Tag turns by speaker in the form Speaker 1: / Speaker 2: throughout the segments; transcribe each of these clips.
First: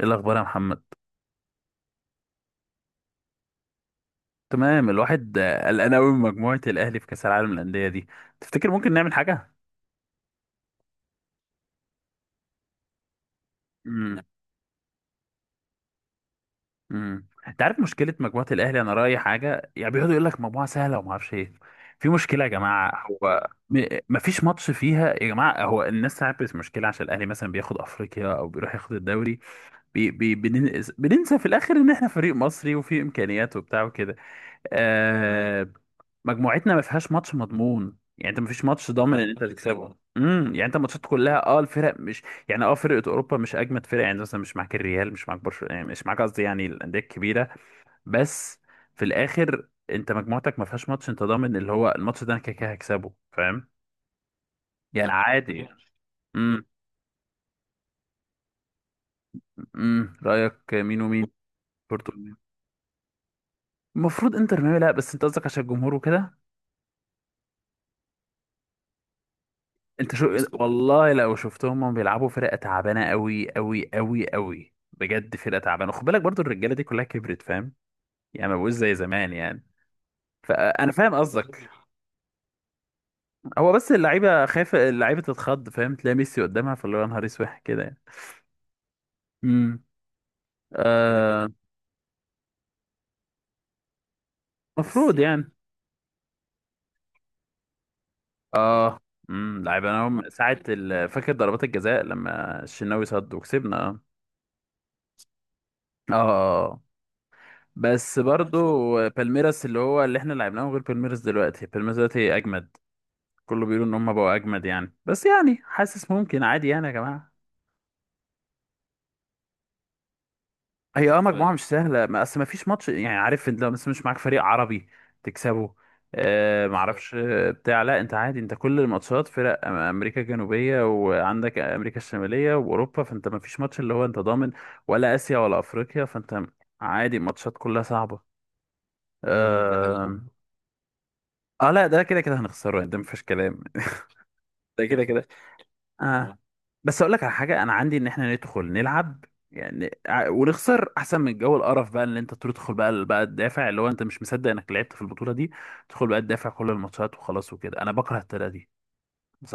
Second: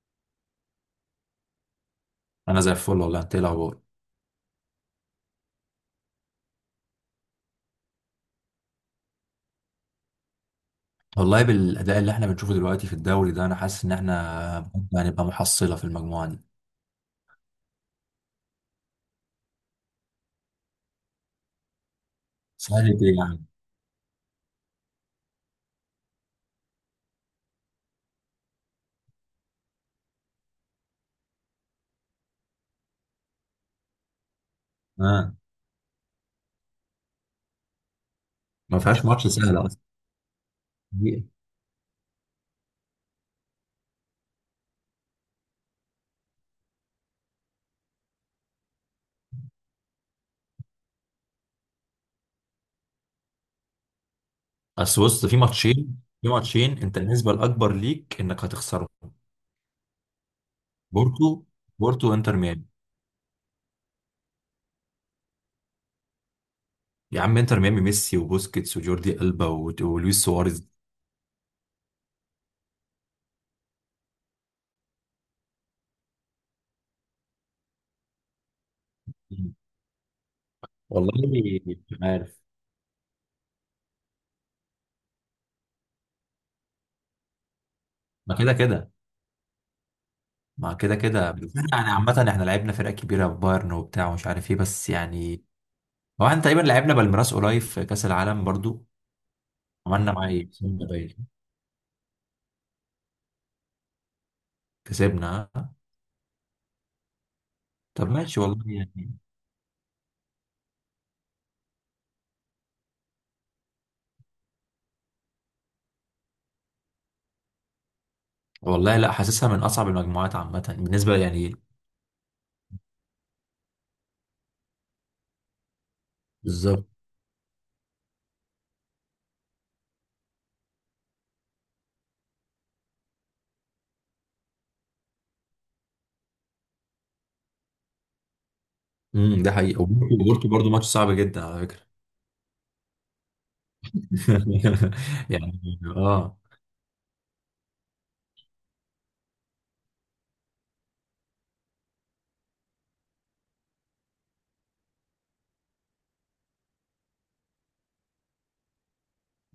Speaker 1: ايه الاخبار يا محمد؟
Speaker 2: انا زي الفل والله، انت إيه الاخبار؟
Speaker 1: تمام، الواحد قلقان قوي من مجموعه الاهلي في كاس العالم للانديه دي. تفتكر ممكن نعمل حاجه؟
Speaker 2: والله بالاداء اللي احنا بنشوفه دلوقتي في الدوري ده انا حاسس ان
Speaker 1: امم
Speaker 2: احنا بجد هنبقى محصله في المجموعه دي.
Speaker 1: انت عارف مشكله مجموعه الاهلي؟ انا رايي حاجه، يعني بيقعدوا يقول لك مجموعه سهله وما اعرفش ايه. في مشكله يا
Speaker 2: سهلة
Speaker 1: جماعه،
Speaker 2: ايه يعني؟
Speaker 1: هو ما فيش ماتش فيها يا جماعه، هو الناس تعرف، بس مشكله عشان الاهلي مثلا بياخد افريقيا او بيروح ياخد الدوري. بننسى في الاخر ان احنا فريق مصري وفي امكانيات وبتاع وكده.
Speaker 2: اه.
Speaker 1: آه. مجموعتنا ما فيهاش ماتش مضمون، يعني انت ما فيش
Speaker 2: ما
Speaker 1: ماتش
Speaker 2: فيهاش
Speaker 1: ضامن
Speaker 2: ماتش
Speaker 1: ان انت
Speaker 2: سهل اصلا.
Speaker 1: تكسبه، يعني انت ماتشات
Speaker 2: دقيقة.
Speaker 1: كلها، اه الفرق مش، يعني اه فرقه اوروبا مش اجمد فرقه، يعني مثلا مش معاك الريال، مش معاك برشلونه، يعني مش معاك قصدي يعني الانديه الكبيره، بس في الاخر انت مجموعتك ما فيهاش ماتش انت ضامن اللي هو الماتش ده انا كده كده هكسبه، فاهم؟
Speaker 2: بس
Speaker 1: يعني
Speaker 2: بص، في
Speaker 1: عادي.
Speaker 2: ماتشين في
Speaker 1: امم
Speaker 2: ماتشين انت النسبه الاكبر ليك انك هتخسره.
Speaker 1: رايك مين ومين؟
Speaker 2: بورتو. بورتو
Speaker 1: بورتو.
Speaker 2: وانتر ميامي.
Speaker 1: المفروض انتر ميامي، لا بس انت قصدك عشان الجمهور وكده.
Speaker 2: يا عم، انتر ميامي، ميسي وبوسكيتس وجوردي البا
Speaker 1: انت
Speaker 2: ولويس
Speaker 1: شو بس،
Speaker 2: سواريز.
Speaker 1: والله لو شفتهم هم بيلعبوا فرقه تعبانه قوي قوي قوي قوي بجد، فرقه تعبانه، خد بالك برضو الرجاله دي كلها كبرت، فاهم؟ يعني ما بقوش زي زمان يعني. فانا فاهم
Speaker 2: والله
Speaker 1: قصدك.
Speaker 2: مش عارف.
Speaker 1: هو بس اللعيبه خايفه، اللعيبه تتخض، فاهم؟ تلاقي ميسي قدامها فاللي هو يا نهار اسود كده يعني.
Speaker 2: ما كده كده،
Speaker 1: امم آه،
Speaker 2: بس احنا يعني عامة احنا لعبنا فرق كبيرة بايرن وبتاع ومش عارف ايه، بس
Speaker 1: المفروض
Speaker 2: يعني.
Speaker 1: يعني.
Speaker 2: هو احنا تقريبا لعبنا بالميراس قريب في كاس العالم برضو.
Speaker 1: اه. لعيبه انا
Speaker 2: عملنا
Speaker 1: هم
Speaker 2: معاه ايه،
Speaker 1: ساعه
Speaker 2: كسبنا باين.
Speaker 1: فاكر ضربات الجزاء لما الشناوي صد وكسبنا؟ اه.
Speaker 2: كسبنا آه.
Speaker 1: اه. آه.
Speaker 2: طب
Speaker 1: بس
Speaker 2: ماشي
Speaker 1: برضو
Speaker 2: والله يعني.
Speaker 1: بالميراس اللي هو اللي احنا لعبناه غير بالميراس دلوقتي، بالميراس دلوقتي اجمد، كله بيقولوا ان هم بقوا اجمد يعني، بس يعني حاسس ممكن عادي يعني يا جماعه.
Speaker 2: والله لا، حاسسها من اصعب المجموعات عامه
Speaker 1: هي اه،
Speaker 2: بالنسبه
Speaker 1: طيب مجموعه
Speaker 2: يعني.
Speaker 1: مش سهله، ما اصل ما فيش ماتش، يعني عارف انت لو مثلا مش معاك فريق عربي تكسبه. آه، ما بالظبط
Speaker 2: بالظبط.
Speaker 1: اعرفش، بتاع، لا انت عادي، انت كل الماتشات فرق امريكا الجنوبيه، وعندك امريكا الشماليه واوروبا، فانت ما فيش ماتش اللي هو انت ضامن، ولا اسيا ولا افريقيا، فانت عادي الماتشات كلها صعبه. ده
Speaker 2: ده حقيقي.
Speaker 1: حقيقي
Speaker 2: وبورتو،
Speaker 1: آه.
Speaker 2: برضو ماتش صعب جدا على
Speaker 1: اه
Speaker 2: فكره.
Speaker 1: لا ده كده كده هنخسره يعني، ده مفيش كلام. ده كده كده.
Speaker 2: يعني اه.
Speaker 1: اه بس اقول لك على حاجه، انا عندي ان احنا ندخل نلعب، يعني ونخسر احسن من جو القرف بقى، اللي انت تدخل بقى تدافع، اللي هو انت مش مصدق انك لعبت في البطوله دي، تدخل بقى تدافع كل الماتشات وخلاص وكده، انا بكره الطريقه دي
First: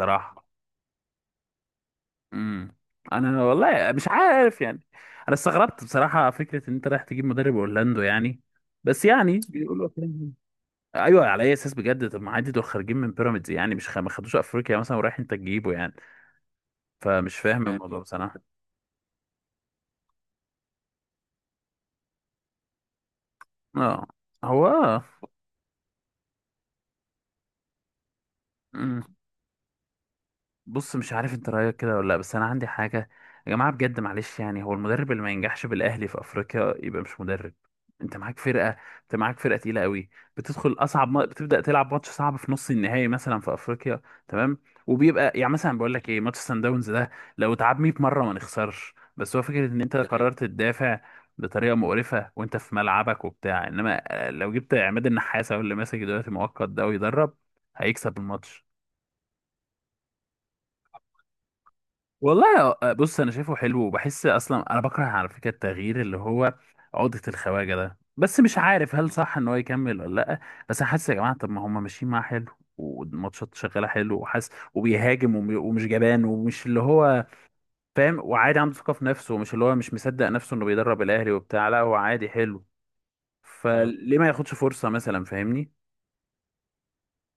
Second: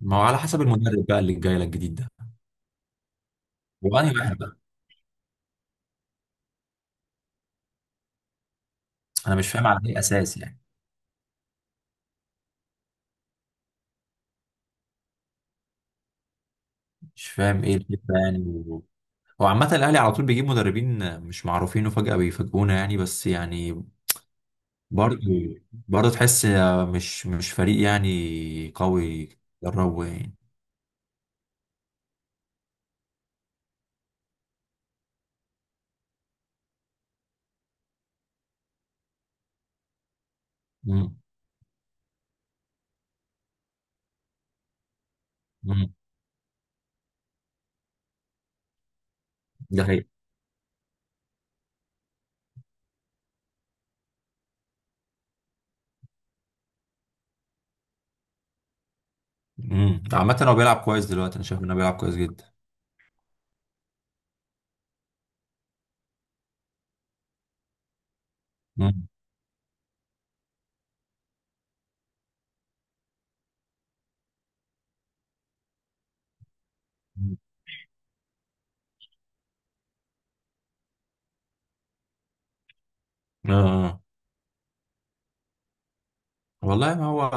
Speaker 2: ما هو على حسب المدرب بقى اللي جاي لك جديد ده.
Speaker 1: امم انا والله مش
Speaker 2: وانهي واحد بقى؟
Speaker 1: عارف يعني. انا استغربت بصراحه فكره ان انت رايح تجيب مدرب اورلاندو يعني، بس
Speaker 2: انا
Speaker 1: يعني
Speaker 2: مش فاهم على
Speaker 1: بيقولوا
Speaker 2: اي
Speaker 1: كده.
Speaker 2: اساس يعني.
Speaker 1: ايوه، على اي اساس بجد؟ طب ما عادي دول خارجين من بيراميدز يعني، مش خ... ما خدوش افريقيا مثلا، ورايح انت تجيبه يعني،
Speaker 2: مش
Speaker 1: فمش
Speaker 2: فاهم
Speaker 1: فاهم
Speaker 2: ايه
Speaker 1: الموضوع يعني
Speaker 2: الفكره يعني.
Speaker 1: بصراحه.
Speaker 2: هو عامة الأهلي على طول بيجيب مدربين مش معروفين وفجأة بيفاجئونا يعني، بس يعني.
Speaker 1: اه، هو آه.
Speaker 2: برضه برضه تحس. مش فريق يعني
Speaker 1: مم.
Speaker 2: قوي. دربه يعني.
Speaker 1: بص مش عارف انت رايك كده ولا لا، بس انا عندي حاجه يا جماعه بجد، معلش يعني، هو المدرب اللي ما ينجحش بالاهلي في افريقيا يبقى مش مدرب. انت معاك فرقه، انت معاك فرقه تقيله قوي، بتدخل اصعب
Speaker 2: مم.
Speaker 1: ما... بتبدا تلعب ماتش صعب في نص النهائي مثلا في افريقيا، تمام؟ وبيبقى يعني مثلا
Speaker 2: مم.
Speaker 1: بقول لك ايه، ماتش سان داونز ده لو اتعاد 100 مره ما نخسرش، بس هو فكره ان
Speaker 2: ده
Speaker 1: انت ده
Speaker 2: حقيقي.
Speaker 1: حقيقي قررت تدافع بطريقه مقرفه وانت في ملعبك وبتاع، انما آه، لو جبت عماد النحاس هو اللي ماسك دلوقتي مؤقت ده ويدرب هيكسب الماتش.
Speaker 2: مم. عامة هو بيلعب كويس دلوقتي، أنا شايف إنه بيلعب كويس جدا.
Speaker 1: والله آه، بص انا شايفه حلو، وبحس اصلا انا بكره على فكره التغيير اللي هو عقدة الخواجه ده، بس مش عارف
Speaker 2: مم.
Speaker 1: هل صح ان هو يكمل ولا لا. بس انا حاسس يا جماعه، طب ما هم ماشيين معاه حلو والماتشات شغاله حلو، وحاسس وبيهاجم ومش جبان ومش اللي هو،
Speaker 2: مم.
Speaker 1: فاهم؟ وعادي عنده ثقه في نفسه، ومش اللي هو مش مصدق نفسه انه بيدرب الاهلي وبتاع، لا هو عادي حلو اه،
Speaker 2: آه. آه.
Speaker 1: فليه ما ياخدش فرصه مثلا، فاهمني؟
Speaker 2: والله ما هو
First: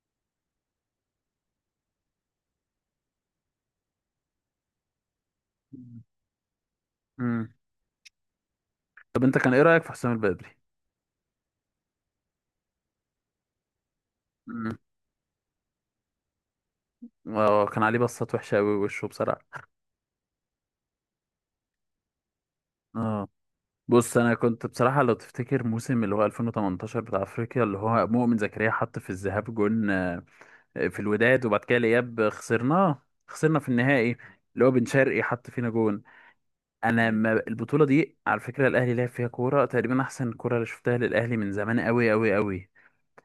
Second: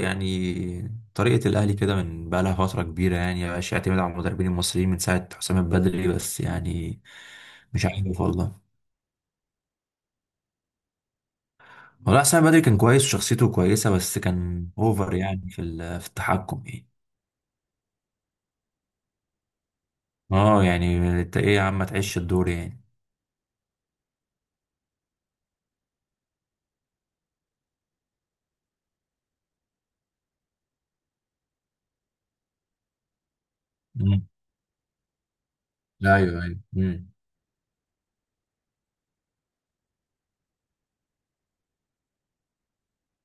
Speaker 2: يعني. طريقة الأهلي كده من بقى لها فترة كبيرة يعني، مبقاش يعتمد على المدربين المصريين من ساعة حسام البدري، بس يعني.
Speaker 1: امم
Speaker 2: مش عارف والله.
Speaker 1: طب انت كان ايه رايك في حسام البدري؟
Speaker 2: والله حسام البدري كان كويس وشخصيته كويسة، بس كان
Speaker 1: امم
Speaker 2: أوفر يعني في التحكم يعني.
Speaker 1: اه، كان عليه بصات وحشه قوي وشه بصراحه.
Speaker 2: اه يعني انت ايه يا عم؟ ما تعيش الدور يعني.
Speaker 1: اه بص، انا كنت بصراحه لو تفتكر موسم اللي هو 2018 بتاع افريقيا، اللي هو مؤمن زكريا حط في الذهاب جون في الوداد، وبعد كده الاياب خسرناه، خسرنا في النهائي،
Speaker 2: مم.
Speaker 1: اللي هو بن شرقي حط فينا جون.
Speaker 2: ايوه، ايوه،
Speaker 1: انا
Speaker 2: امم.
Speaker 1: ما البطوله دي على فكره الاهلي لعب فيها كوره تقريبا احسن كوره اللي شفتها للاهلي من زمان قوي قوي قوي،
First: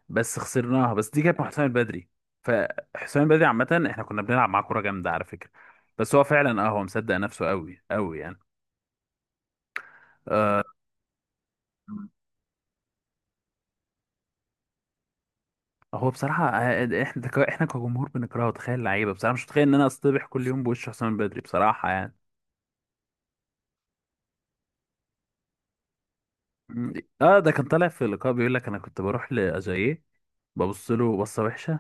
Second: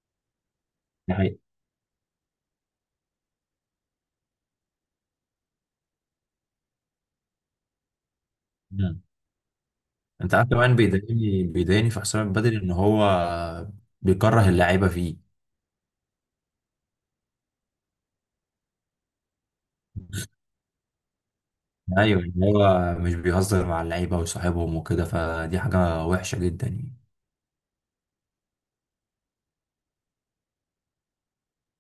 Speaker 1: بس خسرناها، بس
Speaker 2: دي
Speaker 1: دي
Speaker 2: حقيقة.
Speaker 1: كانت مع حسام البدري. فحسام البدري عامه احنا كنا بنلعب معاه كوره جامده على فكره، بس هو فعلا اه، هو مصدق نفسه قوي قوي يعني.
Speaker 2: مم. انت عارف
Speaker 1: آه.
Speaker 2: كمان، بيضايقني في حسام البدري ان هو بيكره اللعيبه فيه.
Speaker 1: هو بصراحة آه، احنا احنا كجمهور بنكرهه تخيل لعيبة، بصراحة مش متخيل ان انا اصطبح كل يوم بوش حسام البدري، بصراحة يعني.
Speaker 2: ايوه، ان هو مش بيهزر مع اللعيبه وصاحبهم وكده، فدي حاجه وحشه جدا
Speaker 1: م-
Speaker 2: يعني.
Speaker 1: اه ده كان طالع في لقاء بيقول لك انا كنت بروح لأجاييه، ببص له بصة وحشة،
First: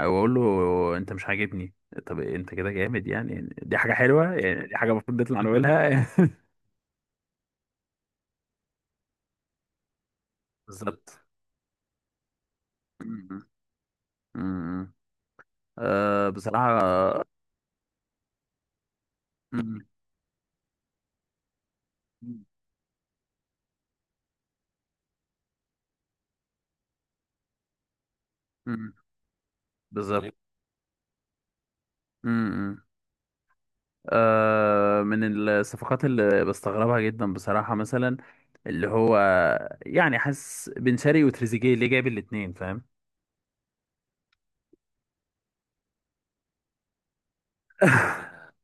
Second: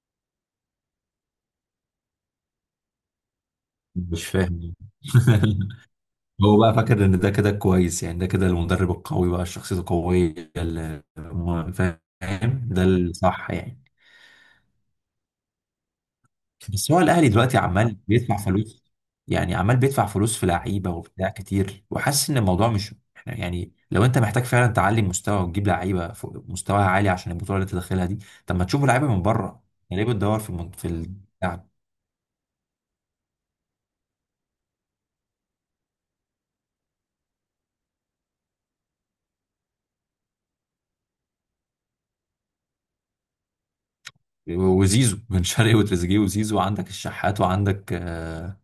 Speaker 1: واقول له انت مش عاجبني. طب انت كده جامد يعني؟ دي حاجة
Speaker 2: مش
Speaker 1: حلوة يعني؟
Speaker 2: فاهم.
Speaker 1: دي حاجة المفروض نطلع نقولها.
Speaker 2: هو بقى فاكر ان ده كده كويس يعني، ده كده المدرب القوي بقى شخصيته قويه،
Speaker 1: بالظبط.
Speaker 2: فاهم ده
Speaker 1: م-
Speaker 2: الصح يعني.
Speaker 1: م- آه بصراحة.
Speaker 2: بس هو
Speaker 1: آه،
Speaker 2: الاهلي دلوقتي عمال بيدفع فلوس. يعني عمال
Speaker 1: م-
Speaker 2: بيدفع فلوس في لعيبه وبتاع كتير، وحاسس ان الموضوع مش احنا، يعني لو انت محتاج فعلا تعلي مستوى وتجيب لعيبه مستواها عالي عشان البطوله اللي انت داخلها دي. طب ما تشوفوا
Speaker 1: م-
Speaker 2: لعيبه من بره. يعني ليه
Speaker 1: بالظبط.
Speaker 2: بتدور في اللاعب؟
Speaker 1: م- آه، من الصفقات اللي بستغربها جدا بصراحة مثلا اللي هو، يعني حاسس بن شرقي وتريزيجيه اللي جايب الاتنين، فاهم؟
Speaker 2: وزيزو. بن شرقي وتريزيجيه وزيزو، عندك الشحات. وعندك.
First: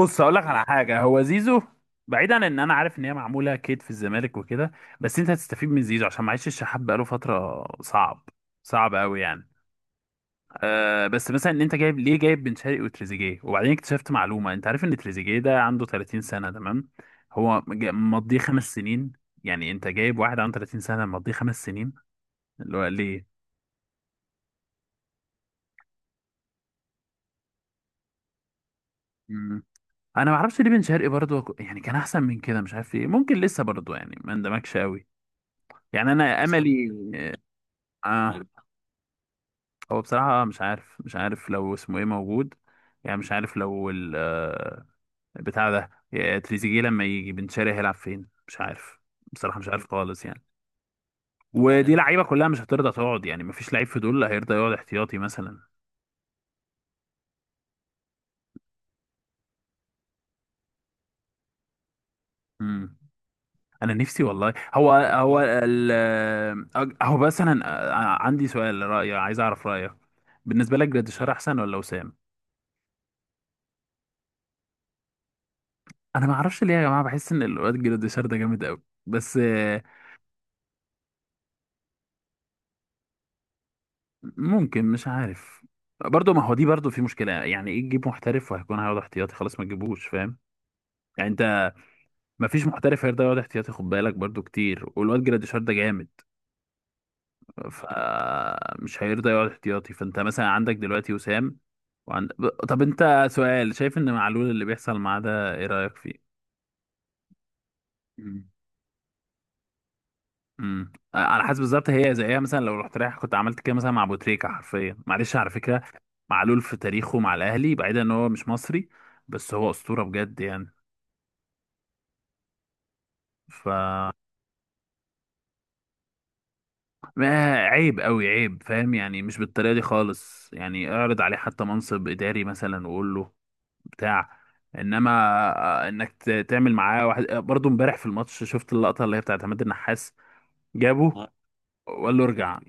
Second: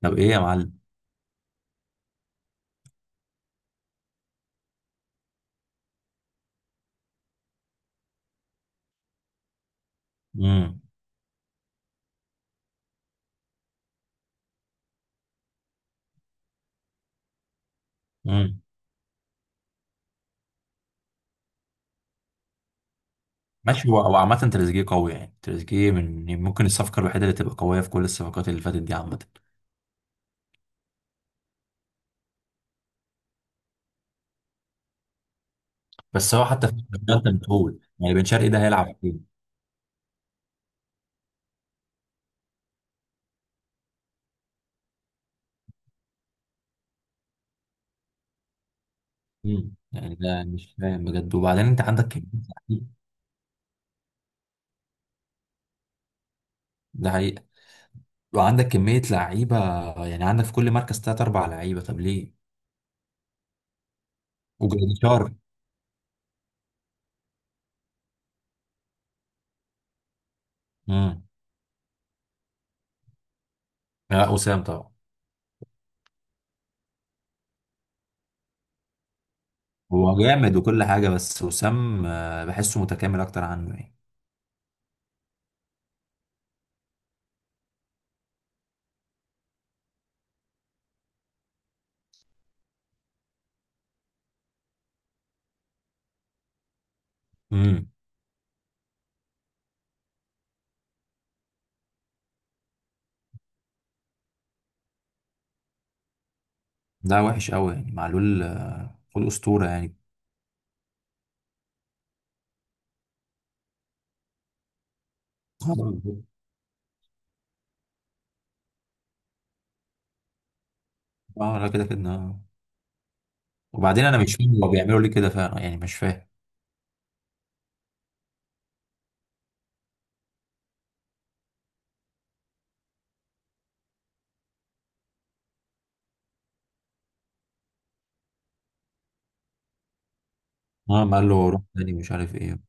Speaker 2: طب ايه
Speaker 1: هقول
Speaker 2: يا
Speaker 1: لك على
Speaker 2: معلم؟
Speaker 1: حاجة، هو زيزو بعيدا عن ان انا عارف ان هي معمولة كيد في الزمالك وكده، بس انت هتستفيد من زيزو عشان معيش الشحات بقاله فترة صعب، صعب قوي يعني.
Speaker 2: امم.
Speaker 1: آه، بس مثلا ان انت جايب ليه جايب بن شرقي وتريزيجيه؟ وبعدين اكتشفت معلومه، انت عارف ان تريزيجيه ده عنده 30 سنه؟ تمام، هو مضيه
Speaker 2: امم.
Speaker 1: 5 سنين، يعني انت جايب واحد عنده 30 سنه مضيه 5 سنين، اللي هو ليه؟
Speaker 2: ماشي، هو عامه تريزيجيه قوي يعني. تريزيجيه من يعني ممكن الصفقه الوحيده اللي تبقى قويه في كل الصفقات اللي فاتت دي عامه.
Speaker 1: مم. انا ما اعرفش ليه بن شرقي برضه، يعني كان احسن من كده مش عارف ايه، ممكن لسه برضه يعني ما اندمجش قوي يعني، انا
Speaker 2: بس
Speaker 1: صح
Speaker 2: هو حتى في
Speaker 1: املي.
Speaker 2: الشغل انت مجهول، يعني بن
Speaker 1: اه،
Speaker 2: شرقي ده هيلعب فين؟
Speaker 1: هو بصراحه مش عارف، مش عارف لو اسمه ايه موجود، يعني مش عارف لو بتاع ده، يا تريزيجيه لما يجي بن شرقي هيلعب فين مش عارف، بصراحة مش
Speaker 2: مم.
Speaker 1: عارف
Speaker 2: يعني
Speaker 1: خالص
Speaker 2: ده
Speaker 1: يعني.
Speaker 2: مش فاهم بجد، وبعدين انت
Speaker 1: ودي
Speaker 2: عندك
Speaker 1: لعيبة
Speaker 2: كمية
Speaker 1: كلها مش
Speaker 2: لعيبة.
Speaker 1: هترضى تقعد، يعني مفيش لعيب في دول هيرضى يقعد احتياطي مثلا.
Speaker 2: ده حقيقة. وعندك كمية لعيبة، يعني عندك في كل مركز تلات أربع لعيبة، طب ليه؟
Speaker 1: امم انا نفسي والله، هو
Speaker 2: وجراديشار.
Speaker 1: هو ال أج- هو بس انا أنا عندي سؤال رأي عايز اعرف رأيك، بالنسبة لك
Speaker 2: امم.
Speaker 1: جراديشار احسن ولا وسام؟
Speaker 2: لا، وسام طبعا.
Speaker 1: انا ما اعرفش ليه يا جماعة بحس ان الواد جراديشار ده جامد قوي بس
Speaker 2: هو جامد وكل حاجة، بس وسام بحسه متكامل أكتر عنه يعني.
Speaker 1: ممكن مش عارف. برضه، ما هو دي برضه في مشكلة يعني، ايه تجيب محترف وهيكون هيقعد احتياطي؟ خلاص ما تجيبوش، فاهم يعني انت؟ مفيش محترف هيرضى يقعد احتياطي، خد بالك برضو كتير، والواد جراديشار ده جامد
Speaker 2: امم.
Speaker 1: فمش هيرضى يقعد احتياطي، فانت مثلا عندك دلوقتي وسام. وعند... طب انت سؤال، شايف ان معلول اللي بيحصل معاه ده ايه رأيك فيه؟
Speaker 2: ده وحش قوي يعني، معلول
Speaker 1: مم.
Speaker 2: آه، معلول أسطورة يعني.
Speaker 1: على حسب، بالظبط هي زيها مثلا لو رحت رايح كنت عملت كده مثلا مع ابو تريكة حرفيا، معلش على فكرة.
Speaker 2: اه
Speaker 1: معلول في تاريخه مع الاهلي بعيدا ان هو مش مصري، بس هو اسطورة بجد يعني.
Speaker 2: آه، لا كده كده آه.
Speaker 1: ف،
Speaker 2: وبعدين أنا مش فاهم، هو بيعملوا ليه كده فعلا يعني؟ مش فاهم.
Speaker 1: ما عيب قوي عيب، فاهم يعني؟ مش بالطريقه دي خالص يعني، اعرض عليه حتى منصب اداري مثلا وقول له بتاع، انما آه، تعمل معاه واحد. برضه امبارح في الماتش شفت اللقطه اللي هي بتاعت عماد النحاس،
Speaker 2: اه،
Speaker 1: جابه
Speaker 2: قال له روح تاني مش
Speaker 1: وقال له
Speaker 2: عارف ايه.
Speaker 1: ارجع،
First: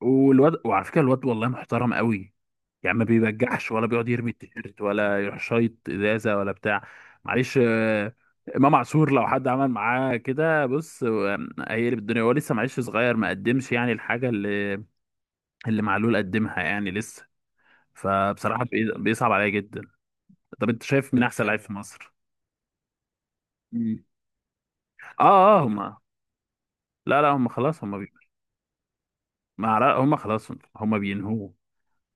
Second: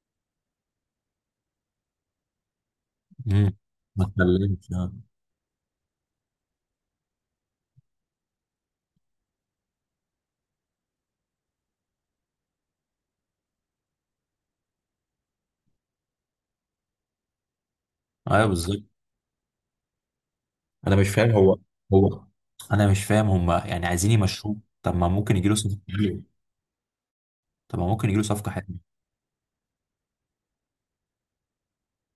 Speaker 1: والواد، وعلى فكره الواد والله محترم قوي، يعني ما
Speaker 2: مم.
Speaker 1: بيبجعش ولا
Speaker 2: ما
Speaker 1: بيقعد يرمي
Speaker 2: اتكلمش،
Speaker 1: التيشيرت
Speaker 2: اه.
Speaker 1: ولا يروح شايط ازازه ولا بتاع. معلش امام عاشور لو حد عمل معاه كده، بص آه، هيقلب الدنيا، هو لسه معلش صغير ما قدمش يعني الحاجه اللي اللي معلول قدمها يعني لسه.
Speaker 2: ايوه
Speaker 1: فبصراحة
Speaker 2: بالظبط.
Speaker 1: بيصعب عليا جدا. طب انت
Speaker 2: انا مش
Speaker 1: شايف مين
Speaker 2: فاهم
Speaker 1: احسن
Speaker 2: هو
Speaker 1: لعيب في مصر؟
Speaker 2: هو انا مش فاهم هم يعني
Speaker 1: مم.
Speaker 2: عايزين يمشوه. طب ما
Speaker 1: اه
Speaker 2: ممكن يجي له
Speaker 1: اه
Speaker 2: صفقه
Speaker 1: هما،
Speaker 2: حلوه.
Speaker 1: لا لا هما
Speaker 2: طب
Speaker 1: خلاص،
Speaker 2: ما
Speaker 1: هما
Speaker 2: ممكن
Speaker 1: بي...
Speaker 2: يجي له صفقه حلوه.
Speaker 1: ما عر- هما خلاص هما بينهوه،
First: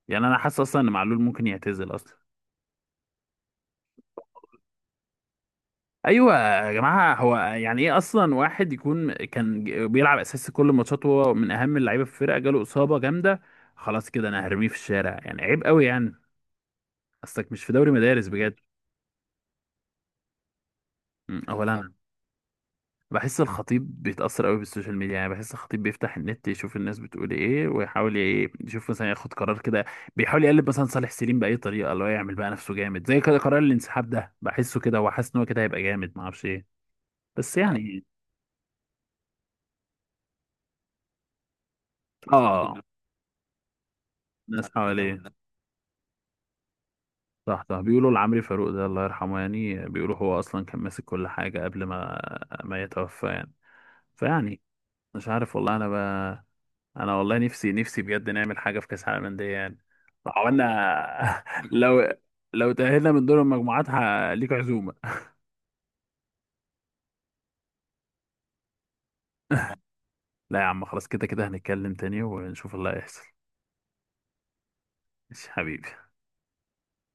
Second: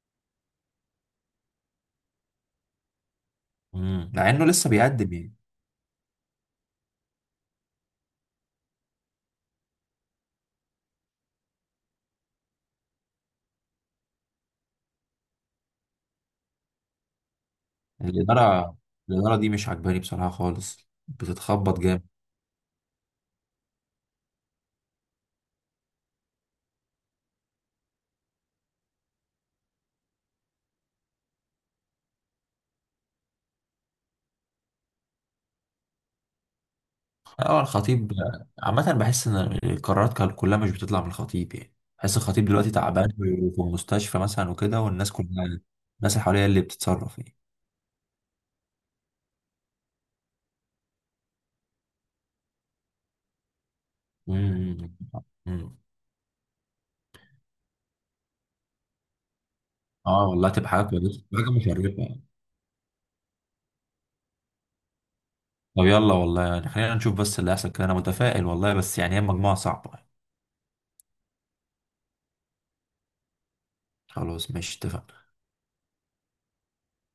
Speaker 1: يعني انا حاسس اصلا ان معلول ممكن يعتزل اصلا.
Speaker 2: مع انه لسه بيقدم يعني.
Speaker 1: ايوه يا جماعه، هو يعني ايه اصلا واحد يكون كان بيلعب اساسي كل الماتشات وهو من اهم اللعيبه في الفرقه، جاله اصابه جامده خلاص كده انا هرميه في الشارع؟ يعني عيب قوي يعني، اصلك مش في دوري مدارس بجد.
Speaker 2: الاداره، دي مش عجباني بصراحه خالص،
Speaker 1: م،
Speaker 2: بتتخبط
Speaker 1: اولا
Speaker 2: جامد.
Speaker 1: بحس الخطيب بيتأثر قوي بالسوشيال ميديا، يعني بحس الخطيب بيفتح النت يشوف الناس بتقول ايه، ويحاول ايه يشوف مثلا ياخد قرار كده، بيحاول يقلب مثلا صالح سليم بأي طريقة اللي هو يعمل بقى نفسه جامد، زي كده قرار الانسحاب ده بحسه كده هو حاسس ان هو كده هيبقى جامد ما اعرفش ايه، بس
Speaker 2: اه
Speaker 1: يعني
Speaker 2: الخطيب. عامه بحس ان القرارات كلها مش بتطلع من الخطيب، يعني بحس الخطيب دلوقتي
Speaker 1: اه.
Speaker 2: تعبان وفي المستشفى مثلا
Speaker 1: الناس
Speaker 2: وكده، والناس
Speaker 1: حواليه.
Speaker 2: كلها، الناس اللي حواليه اللي بتتصرف يعني.
Speaker 1: صح صح، بيقولوا لعمرو فاروق ده الله يرحمه يعني، بيقولوا هو اصلا كان ماسك كل حاجة قبل ما ما يتوفى يعني، فيعني مش عارف والله
Speaker 2: امم.
Speaker 1: انا بقى. انا والله نفسي، نفسي بجد نعمل حاجه في كاس العالم للانديه يعني.
Speaker 2: اه
Speaker 1: لو
Speaker 2: والله تبقى حاجه كويسه،
Speaker 1: عملنا،
Speaker 2: حاجه
Speaker 1: لو،
Speaker 2: مشرفه.
Speaker 1: لو تاهلنا من دور المجموعات ليك عزومه.
Speaker 2: طب يلا والله يعني، خلينا نشوف بس اللي هيحصل كده. انا متفائل والله، بس يعني هي مجموعه صعبه يعني.
Speaker 1: لا يا عم خلاص، كده كده هنتكلم تاني ونشوف اللي هيحصل.
Speaker 2: خلاص ماشي، اتفقنا.
Speaker 1: ماشي حبيبي.